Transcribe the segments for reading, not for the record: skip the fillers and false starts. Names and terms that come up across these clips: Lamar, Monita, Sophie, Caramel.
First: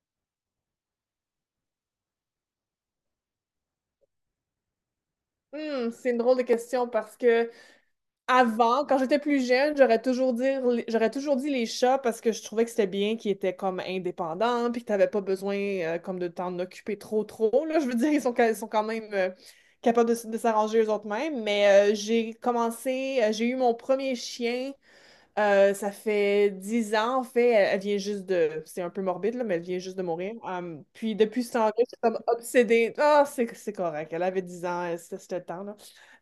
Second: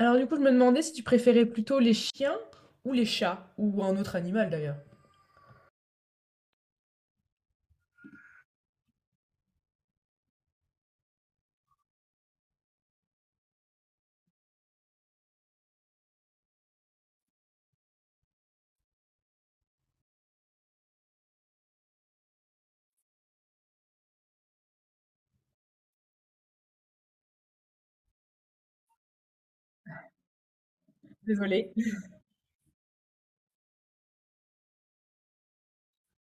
Alors du coup, je me demandais si tu préférais plutôt les chiens ou les chats, ou un autre animal d'ailleurs. C'est une drôle de question parce que avant, quand j'étais plus jeune, j'aurais toujours dit les chats parce que je trouvais que c'était bien qu'ils étaient comme indépendants puis que t'avais pas besoin comme de t'en occuper trop trop là. Je veux dire, ils sont quand même capables de s'arranger eux autres mêmes. Mais j'ai eu mon premier chien ça fait 10 ans, en fait. Elle, elle vient juste de. C'est un peu morbide, là, mais elle vient juste de mourir. Puis depuis ce Désolée. temps-là, je suis comme obsédée. Ah, c'est correct. Elle avait 10 ans, c'était le temps, là.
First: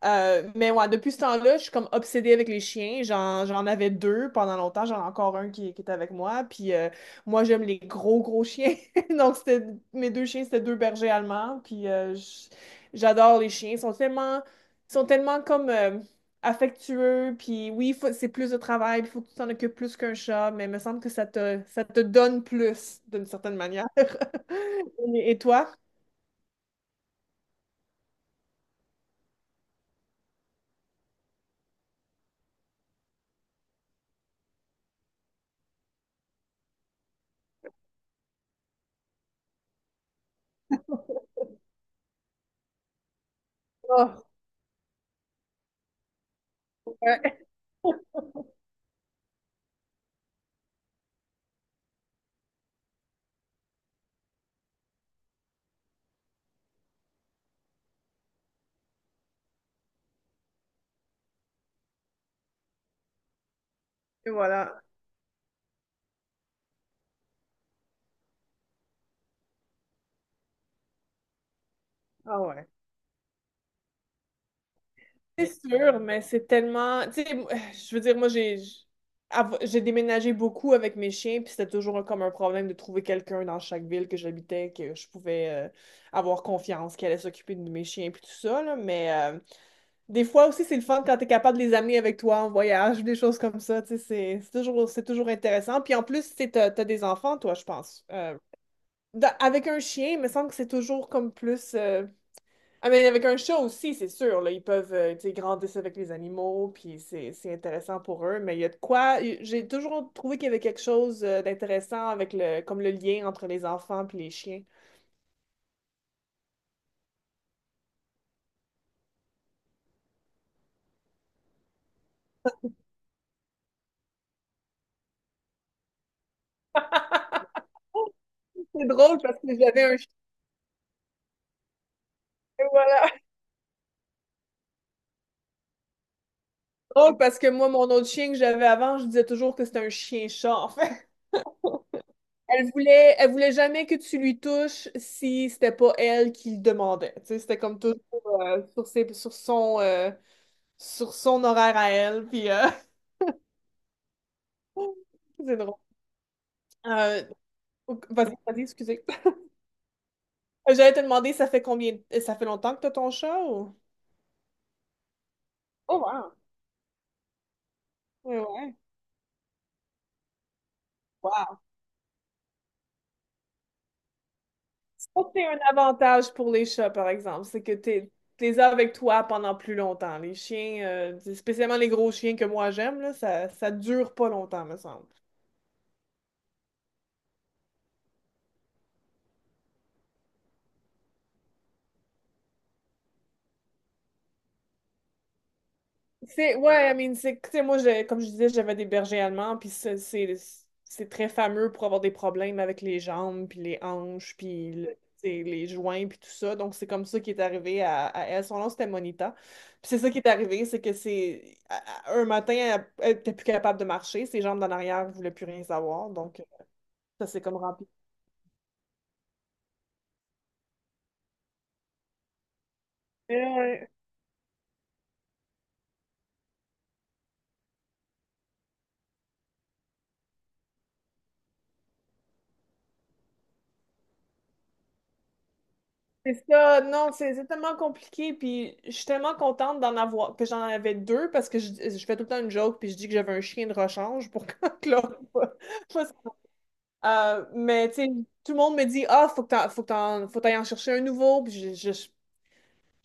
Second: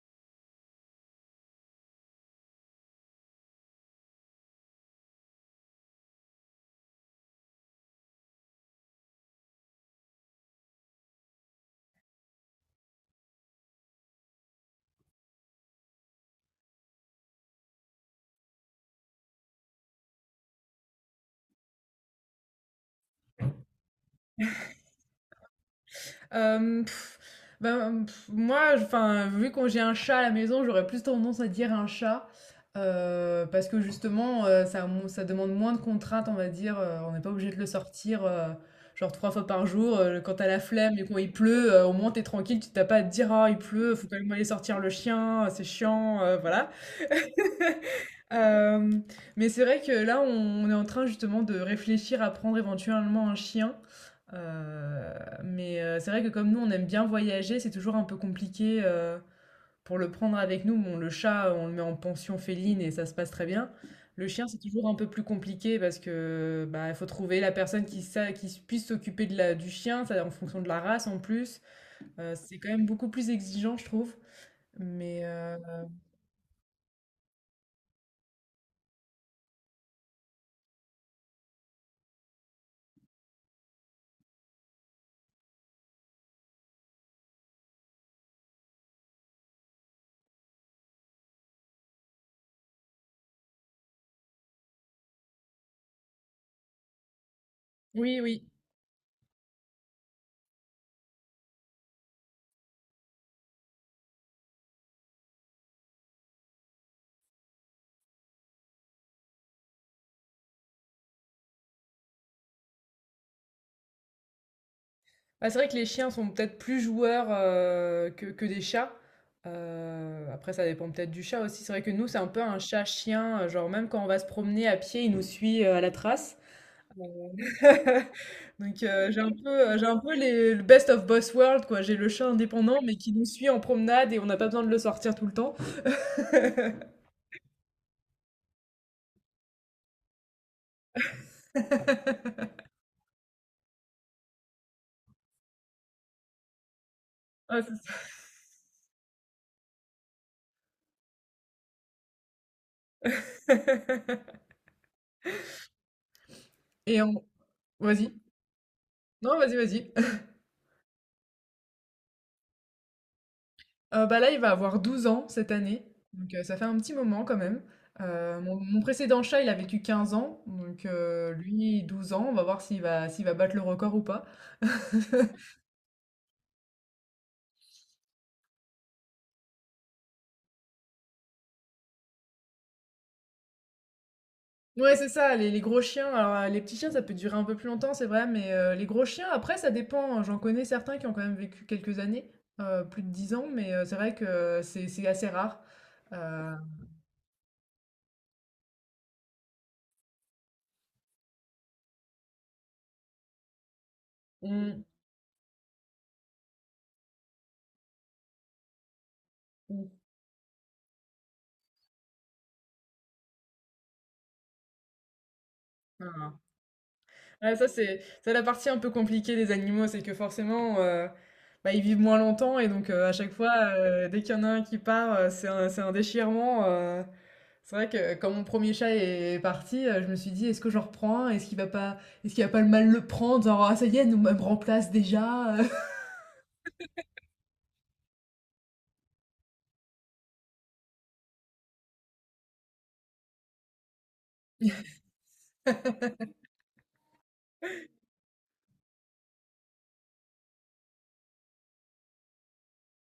Mais ouais, depuis ce temps-là, je suis comme obsédée avec les chiens. J'en avais deux pendant longtemps. J'en ai encore un qui est avec moi. Puis moi, j'aime les gros, gros chiens. Donc, c'était mes deux chiens, c'était deux bergers allemands. Puis j'adore les chiens. Ils sont tellement. Ils sont tellement comme. Affectueux, puis oui, c'est plus de travail, il faut que tu t'en occupes plus qu'un chat, mais il me semble que ça te donne plus, d'une certaine manière. Et toi? Euh, pff, ben, moi, enfin vu qu'on j'ai un chat à la maison, j'aurais plus tendance à dire un chat. Parce que justement, ça demande moins de contraintes, on va dire. On n'est pas obligé de le sortir genre trois fois par jour. Quand t'as la flemme et quand il pleut, au moins t'es tranquille, tu t'as pas à te dire, ah, il pleut, faut quand Oh, même aller sortir le chien, c'est chiant, voilà. ouais. Hem, mais c'est vrai que là, on est en train justement de réfléchir à prendre éventuellement un chien. Heu, mais c'est vrai que comme nous, on aime bien voyager, c'est toujours un peu compliqué, pour le prendre avec nous. Bon, le chat, on le met en pension féline et ça se passe très bien. Le Et chien, c'est voilà. toujours un peu plus compliqué parce que, bah, il faut trouver la personne qui puisse s'occuper de la du chien, ça en fonction de la race en plus. Ah C'est ouais. quand même beaucoup plus exigeant, je trouve. Mais C'est sûr, mais c'est tellement. Tu sais, moi, je veux dire, moi, j'ai déménagé beaucoup avec mes chiens, puis c'était toujours comme un problème de trouver quelqu'un dans chaque ville que j'habitais, que je pouvais avoir confiance, qui allait s'occuper de mes chiens, puis tout ça, là, mais des fois aussi, c'est le fun quand tu es capable de les amener avec toi en voyage, des choses comme ça. Tu sais, c'est toujours intéressant. Puis en plus, tu as, des enfants, toi, je pense. oui, oui. Avec un chien, il me semble que c'est toujours comme plus. Ah, mais avec un chat aussi, c'est sûr. Là, ils peuvent tu sais, grandir avec les animaux, puis c'est intéressant pour eux. Mais il y a de quoi. J'ai toujours trouvé qu'il y avait quelque chose d'intéressant avec le, comme le lien entre les enfants puis les chiens. Bah, c'est vrai que les chiens sont peut-être plus joueurs, que des chats. Après ça dépend peut-être du chat aussi. C'est vrai que nous, c'est un peu un chat-chien, genre même quand on va se promener à pied, il nous suit, à la trace. Donc C'est drôle j'ai un parce que peu, heu, j'avais j'ai un un chien, peu les le best of both world quoi. J'ai le chat indépendant, mais voilà. qui nous suit en promenade et on n'a pas besoin de le sortir tout le temps. Drôle parce que moi, mon autre chien que j'avais avant, je disais toujours que c'était un chien-chat. Elle voulait jamais que tu lui touches si c'était pas elle qui le demandait. Tu sais, c'était Ouais, comme c'est toujours euh, sur ses, sur son, euh, sur son horaire à elle. Puis ça. c'est drôle. Et on Euh, ok, vas-y. vas-y, vas-y, excusez. Non, vas-y, vas-y. J'allais te demander, ça fait longtemps que t'as ton chat ou? Bah, là, il va avoir 12 ans cette année, Oh donc wow. Ça fait un petit moment quand même. Oui, mon ouais. mon précédent chat, il a vécu 15 ans, donc Wow. lui 12 ans. On va voir s'il va battre le record ou pas. Ça, c'est un avantage pour les chats, par exemple, c'est que t'es avec toi pendant plus longtemps. Les chiens, spécialement les gros chiens que moi j'aime, là, ça dure pas longtemps, me Ouais, semble. c'est ça, les gros chiens, alors, les petits chiens, ça peut durer un peu plus longtemps, c'est vrai, mais les gros chiens, après, ça dépend, hein. J'en connais certains qui ont quand même vécu quelques années, plus de 10 ans, mais c'est vrai que c'est assez rare. Heu, C'est, ouais, I mean, c'est, tu sais, moi, comme je disais, j'avais des bergers allemands, puis ça, c'est très fameux pour avoir des problèmes avec les jambes, puis les hanches, on tu sais, les joints, puis tout ça. Donc, c'est comme ça qui est arrivé à elle. Son nom, c'était Monita. on Puis c'est ça qui est arrivé, c'est que c'est un matin, elle était plus capable de marcher, ses jambes d'en arrière ne voulaient plus rien savoir. enfin Donc, ça s'est Ouais, comme ça, rempli. c'est la partie un peu compliquée des animaux, c'est que forcément, bah, ils vivent moins longtemps et donc à chaque fois, dès qu'il y en a un qui part, c'est un déchirement. C'est vrai que quand mon premier chat est parti, je me suis dit, est-ce que j'en reprends un? Est-ce qu'il va pas le mal le prendre? Genre, ah, ça y est, elle nous me remplace déjà. C'est ça, non, c'est tellement compliqué, puis je suis tellement contente d'en avoir, que j'en avais deux, parce que je fais tout le temps une joke, puis je dis que j'avais un chien de rechange pour que l'autre. Fasse. Mais, tu sais, tout le monde me dit, ah, faut t'ailles en chercher un nouveau, puis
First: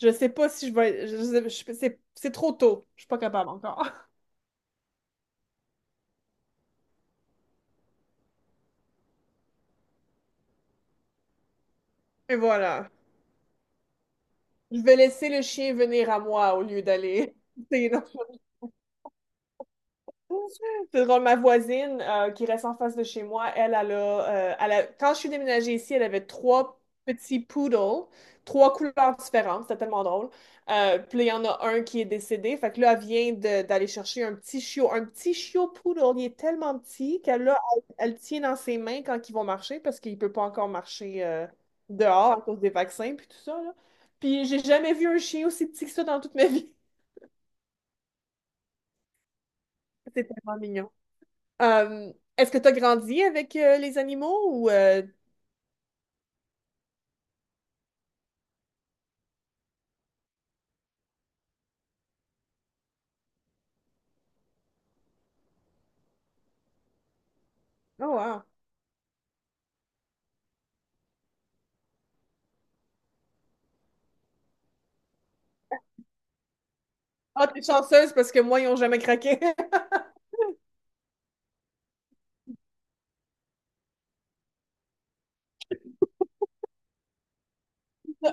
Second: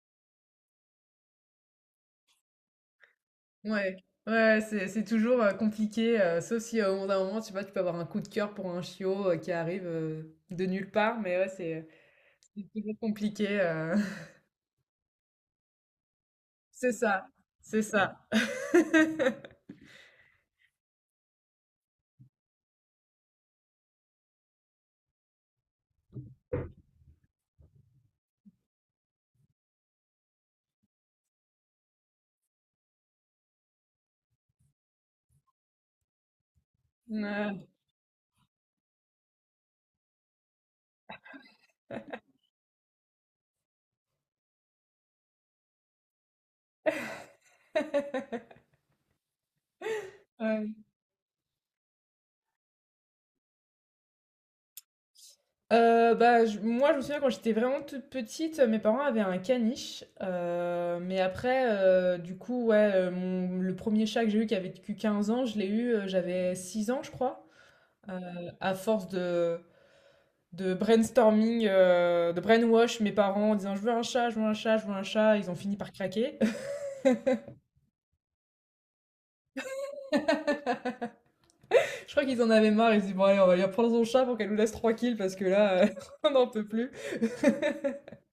je sais pas si je vais. C'est trop tôt, je suis pas capable Ouais, encore. ouais, ouais, c'est toujours compliqué, sauf si au bout d'un moment, tu sais pas, tu peux avoir un coup de cœur pour un chiot qui arrive de nulle part, mais ouais, c'est Et c'est voilà. toujours compliqué. Je vais laisser le chien venir à moi au lieu C'est ça, d'aller. c'est ça. C'est drôle, ma voisine qui reste en face de chez moi, quand je suis déménagée ici, elle avait trois petits poodles, trois couleurs différentes, c'était tellement drôle. Puis là, il y en a un qui est décédé, fait que là, d'aller chercher un petit chiot poodle, il est tellement petit qu'elle là, Ouais. elle, elle le tient dans ses mains quand ils vont marcher parce qu'il peut pas encore marcher dehors à cause des vaccins puis tout ça, là. Puis j'ai jamais vu un chien aussi petit que ça dans toute ma vie. C'est tellement Ouais. mignon. Euh, Est-ce que tu as grandi avec les animaux ou. Bah, moi, je me souviens quand j'étais vraiment toute petite, mes parents avaient un caniche. Mais après, du coup, ouais, le premier chat que j'ai eu qui avait vécu 15 ans, je l'ai eu, j'avais 6 ans, je crois. Oh, wow. À force de brainstorming, de brainwash mes parents en disant je veux un chat, je veux un chat, je veux un chat, ils ont fini par craquer. Ah, t'es chanceuse parce que moi, ils n'ont jamais craqué. Je crois qu'ils en avaient marre, ils se disent bon allez on va lui prendre son chat pour qu'elle nous laisse tranquille parce que là on n'en peut plus.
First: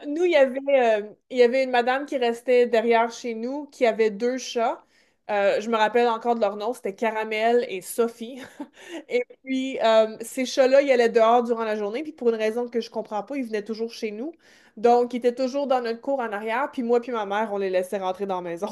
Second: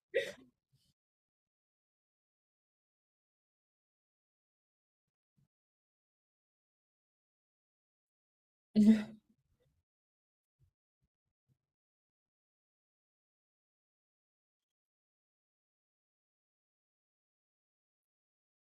Nous, il y avait une madame qui restait derrière chez nous qui avait deux chats. Je me rappelle encore de leur nom, c'était Caramel et Sophie. Et puis, ces chats-là, ils allaient dehors durant la journée, puis pour une raison que je comprends pas, ils venaient toujours chez nous. Donc, ils étaient toujours dans notre cour en arrière, puis moi puis ma mère, on les laissait rentrer dans la maison.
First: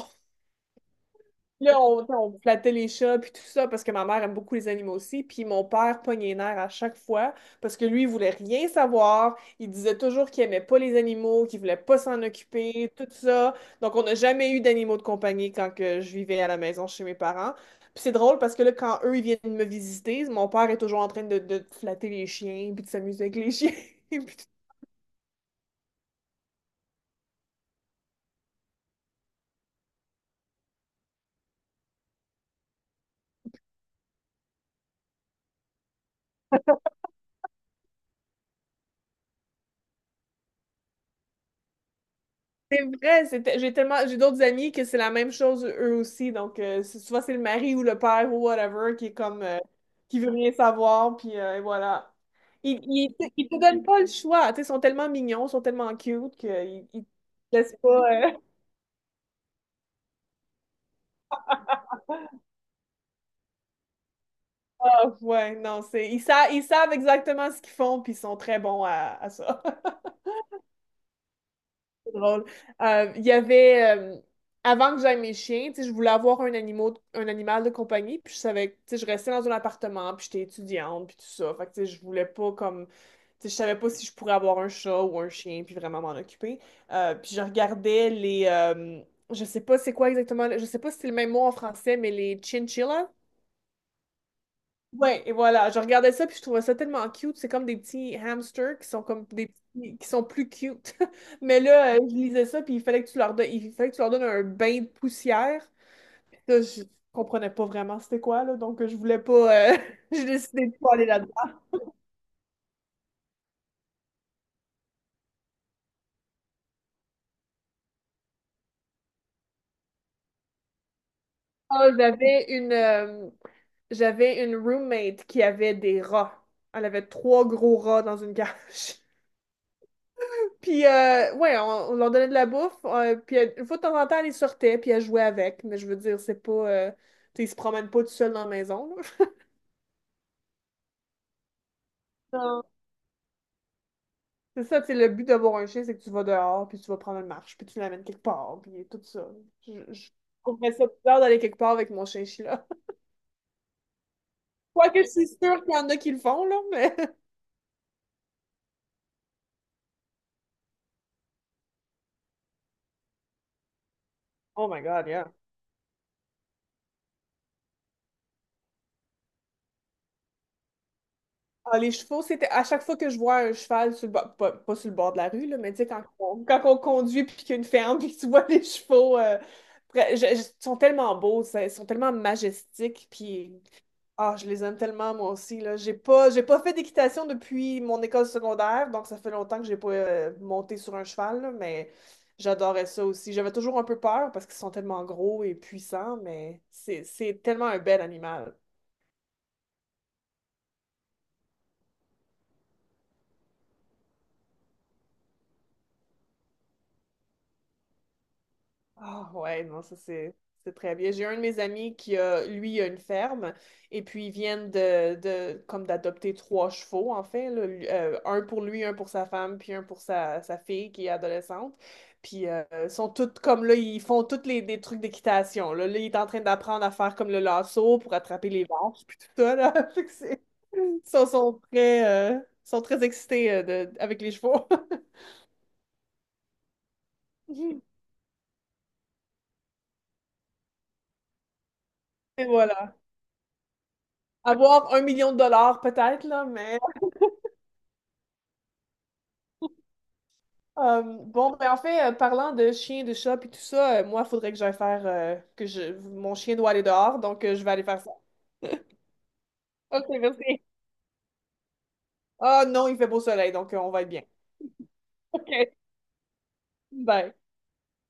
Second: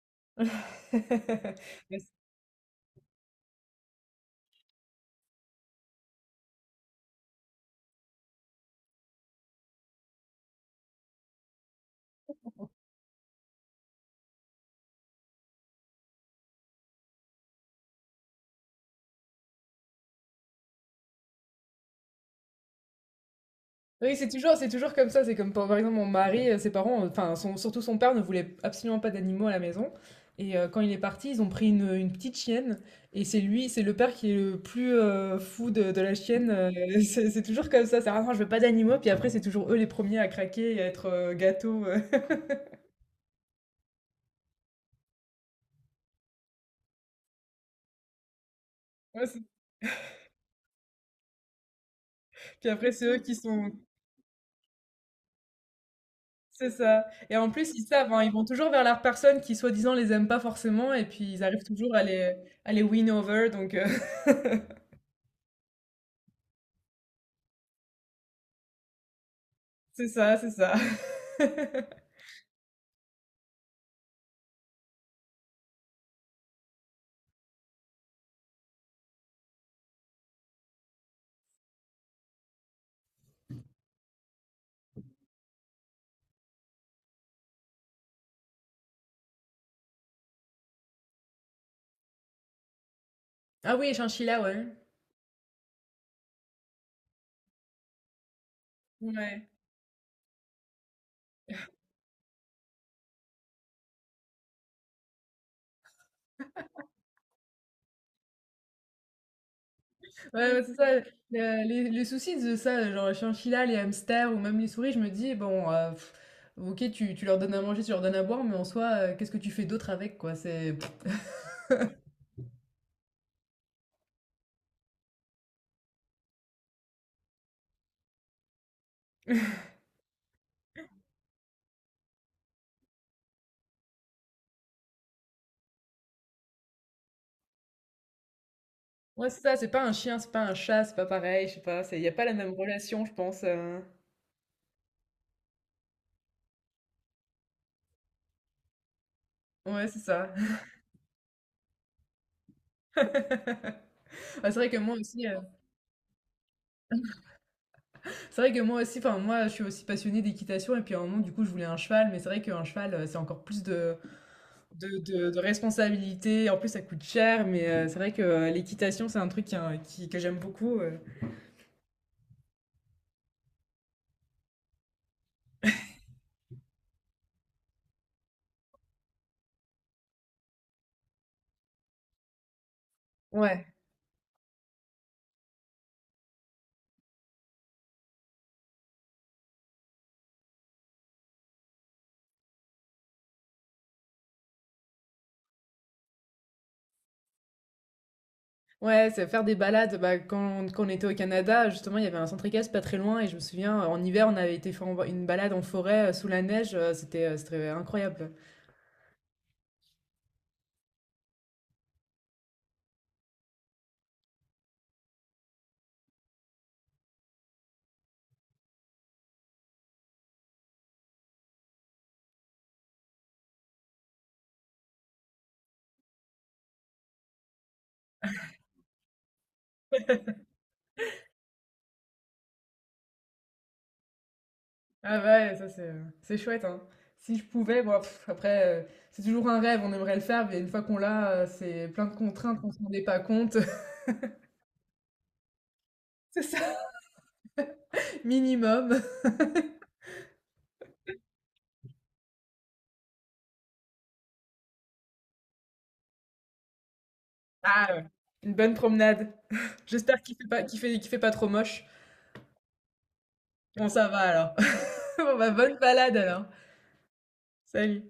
Là, Mais on flattait les chats, puis tout ça, parce que ma mère aime beaucoup les animaux aussi. Puis mon père pognait les nerfs à chaque fois, parce que lui, il voulait rien savoir. Il disait toujours qu'il aimait pas les animaux, qu'il voulait pas s'en occuper, tout ça. Donc, on n'a jamais eu d'animaux de compagnie quand que je vivais à la maison chez mes parents. Puis c'est drôle, parce que là, quand eux, ils viennent me visiter, mon père est toujours en train de flatter les chiens, puis de s'amuser avec les chiens, Oui, puis c'est tout. toujours, c'est toujours comme ça. C'est comme par exemple mon mari, ses parents, enfin surtout son père ne voulait absolument pas d'animaux à la maison. Et quand il est parti, ils ont pris une petite chienne. Et c'est lui, c'est le père qui est le plus fou de la chienne, c'est toujours comme ça. C'est ah non, je veux pas d'animaux. Puis après, c'est toujours eux les premiers à craquer et à être gâteaux. C'est vrai, j'ai tellement, j'ai d'autres amis que c'est la même chose eux aussi. Donc, souvent, c'est le mari ou le père ou whatever qui est Ouais, comme, c'est- qui veut rien savoir, puis et voilà. Puis après, c'est eux qui Ils te sont, donnent pas le choix. Tu sais, ils sont tellement mignons, ils sont tellement cute c'est qu'ils ils ça. te Et en plus, laissent ils savent, hein, pas. ils vont toujours vers la personne qui, soi-disant, les aime pas forcément, et puis ils arrivent toujours à les win over, donc Ah, ouais, non, ils savent exactement ce qu'ils font, puis ils sont très bons à ça. c'est ça, c'est ça. Drôle. Euh, Il y avait, euh, Avant que j'aille mes chiens, tu sais, je voulais avoir un animal de compagnie, puis je savais, tu sais, je restais dans un appartement, puis j'étais étudiante, puis tout ça. Fait que, tu sais, je voulais pas comme, tu sais, je savais pas si je pourrais avoir un chat ou un chien, puis vraiment m'en occuper. Puis je regardais les, je sais pas c'est quoi exactement, je sais pas si c'est le même mot en français, mais les chinchillas. Ah oui, chinchilla, ouais. Ouais, et voilà, je regardais ça puis je trouvais ça tellement cute. C'est comme des petits hamsters qui sont comme Ouais, des petits, qui sont plus cute. Mais là, je lisais ça puis il fallait que tu leur donnes un bain de poussière. Là, je comprenais pas vraiment c'était quoi là, donc je voulais pas. J'ai ouais, ouais, décidé de c'est ça. pas aller là-dedans. Les soucis de ça, genre les chinchillas, les hamsters ou même les souris, je me dis, bon, ok, tu leur donnes à manger, tu leur donnes à boire, mais en soi, qu'est-ce que tu fais d'autre avec, quoi? C'est... pff. Ah, j'avais une, euh, J'avais une roommate qui avait des rats. Elle avait trois gros rats dans une cage. Puis, ouais, on leur donnait de la bouffe. Puis, une fois de temps en temps, elle les sortait, puis elle jouait avec. Mais je veux dire, c'est pas. Tu sais, ils se promènent pas tout seuls dans la maison, là. Ouais, c'est ça, c'est pas un chien, c'est pas un chat, c'est pas pareil, je sais pas, il n'y a pas la même Non. relation, je pense. C'est ça, tu sais, le but d'avoir un chien, c'est que tu vas dehors, puis tu vas prendre une marche, puis tu l'amènes quelque part, puis tout ça. Ouais, c'est Je ça. trouverais ça bizarre d'aller quelque part avec mon chien-chien, là. Ah, c'est vrai que moi Quoique, je aussi, suis sûre qu'il y en a qui le font, là, mais. Enfin moi je suis aussi passionnée d'équitation et puis à un moment du coup je voulais un cheval, mais c'est vrai qu'un cheval c'est encore plus de, Oh my de, God, yeah. de, de responsabilité, en plus ça coûte cher, mais c'est vrai que l'équitation c'est un truc hein, que j'aime beaucoup. Ah, les chevaux, c'était à chaque fois que je vois un cheval sur le bord, pas sur le bord de la rue, là, mais tu sais, quand on conduit puis qu'il y a une ferme puis que tu vois les chevaux, ils sont tellement beaux, ça, ils sont tellement majestiques puis Ouais, ah, je les aime tellement moi aussi, là. J'ai pas fait d'équitation depuis mon école secondaire, donc ça fait longtemps que j'ai pas monté sur un cheval, là, mais j'adorais ça aussi. J'avais toujours un peu peur parce qu'ils sont tellement gros et puissants, mais c'est tellement un bel animal. ouais, c'est faire des balades, bah, quand on était au Canada, justement il y avait un centre équestre pas très loin et je me souviens en hiver on avait été faire une balade en forêt sous la neige, c'était incroyable. Ah ouais, non, ça c'est très bien. J'ai un de mes amis qui a, lui, a une ferme, et puis ils viennent de comme d'adopter trois chevaux, en fait, là. Un pour lui, un pour sa femme, puis un pour sa fille qui est adolescente. Puis ils sont toutes comme là, ils font tous les des trucs d'équitation. Là. Là, il est en train d'apprendre à faire comme le lasso pour attraper les vaches, puis tout ça, là. Fait que c'est. Ils sont, sont très, euh, sont très excités avec les chevaux. Ah bah ouais, ça c'est chouette, hein. Si je pouvais, bon, après, c'est toujours un rêve, on aimerait le faire, mais une fois qu'on l'a, c'est plein de Et contraintes, on s'en voilà. rendait pas compte. Avoir 1 million de dollars peut-être, C'est là, ça, mais. minimum. Bon, ben en fait, parlant de chiens, de chats et tout ça, moi, il faudrait que j'aille faire que je mon chien doit aller dehors, donc je vais aller Ah faire ouais, ça. une bonne promenade. OK, J'espère qu'il fait pas, merci. qu'il fait pas trop moche. Ah non, il fait beau soleil, donc Bon, on va ça être va bien. alors. Bon, bah, OK, bonne balade alors. bye. Salut.